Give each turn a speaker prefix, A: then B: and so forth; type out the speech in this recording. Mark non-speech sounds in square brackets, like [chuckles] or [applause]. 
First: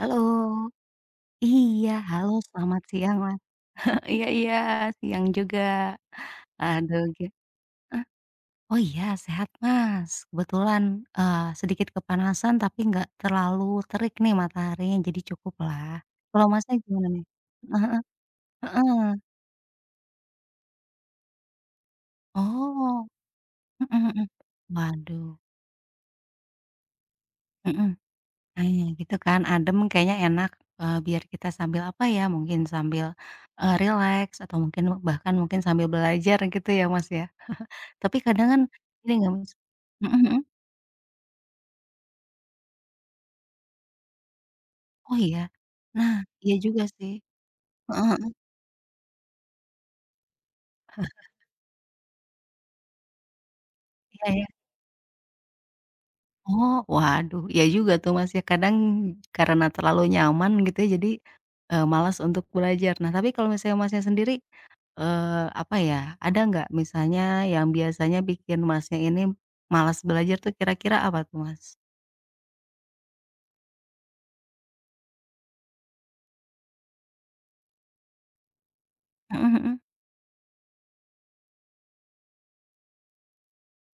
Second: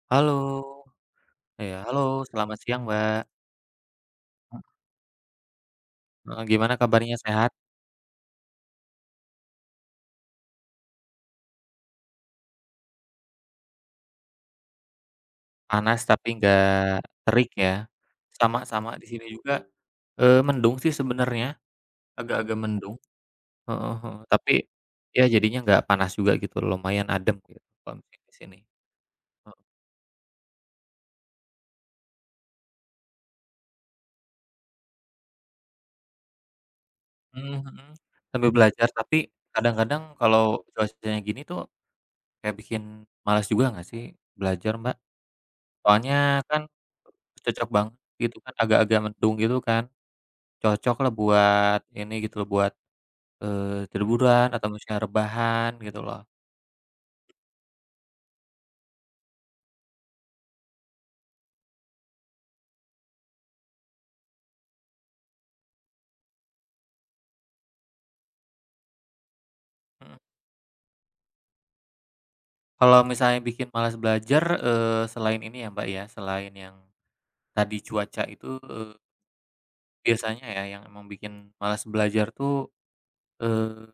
A: Halo.
B: Halo. Iya,
A: Iya,
B: halo
A: halo
B: selamat
A: selamat
B: siang,
A: siang
B: Mbak.
A: Mas, [chuckles] iya iya,
B: Mhm.
A: siang juga.
B: Heeh, gimana
A: Aduh,
B: kabarnya,
A: gi
B: sehat?
A: eh, oh, iya, sehat Mas. Kebetulan, eee, sedikit kepanasan tapi nggak terlalu terik nih mataharinya, jadi cukuplah.
B: Panas tapi
A: Kalau Masnya
B: nggak
A: gimana nih?
B: terik
A: Heeh
B: ya,
A: heeh.
B: sama sama di
A: Heeh.
B: sini juga, eee, mendung sih sebenernya, agak-agak mendung,
A: Oh.
B: heeh
A: Mhm
B: heeh.
A: mhm,
B: Tapi ya
A: waduh.
B: jadinya nggak panas juga gitu loh lumayan adem gitu
A: Mhm,
B: kalo mungkin di sini.
A: aih gitu kan
B: He
A: adem kayaknya enak, eee, biar kita sambil, apa ya, mungkin sambil, eee, rileks atau mungkin me bahkan mungkin sambil belajar gitu ya Mas ya.
B: Mhm
A: [laughs]
B: mhm,
A: Tapi kadang
B: sambil
A: kan
B: belajar
A: sering
B: tapi
A: nggak Mas
B: kadang-kadang
A: mhm mhm?
B: kalo cuacanya gini tuh, kayak bikin males juga nggak sih belajar, Mbak?
A: Oh, iya?
B: Soalnya
A: Nah, iya
B: kan,
A: juga sih.
B: cocok banget
A: Heeh heeh.
B: gitu kan, agak-agak mendung gitu kan, cocoklah
A: [chuckles]
B: buat ini gitu loh buat, eee,
A: Iya iya.
B: liburan atau maksudnya rebahan gitu loh.
A: Oh, waduh, iya juga tuh Mas ya kadang karena terlalu nyaman gitu ya jadi, eee, malas untuk belajar. Nah, tapi kalo misalnya Masnya sendiri, eee, apa ya, ada nggak misalnya yang biasanya bikin Masnya ini malas
B: Mhm.
A: belajar tuh kira-kira apa tuh Mas?
B: Kalau misalnya bikin malas belajar, eee, selain ini ya Mbak ya, selain yang tadi cuaca itu, eee
A: Mhm mhm.
B: biasanya ya yang emang bikin malas belajar tuh, eee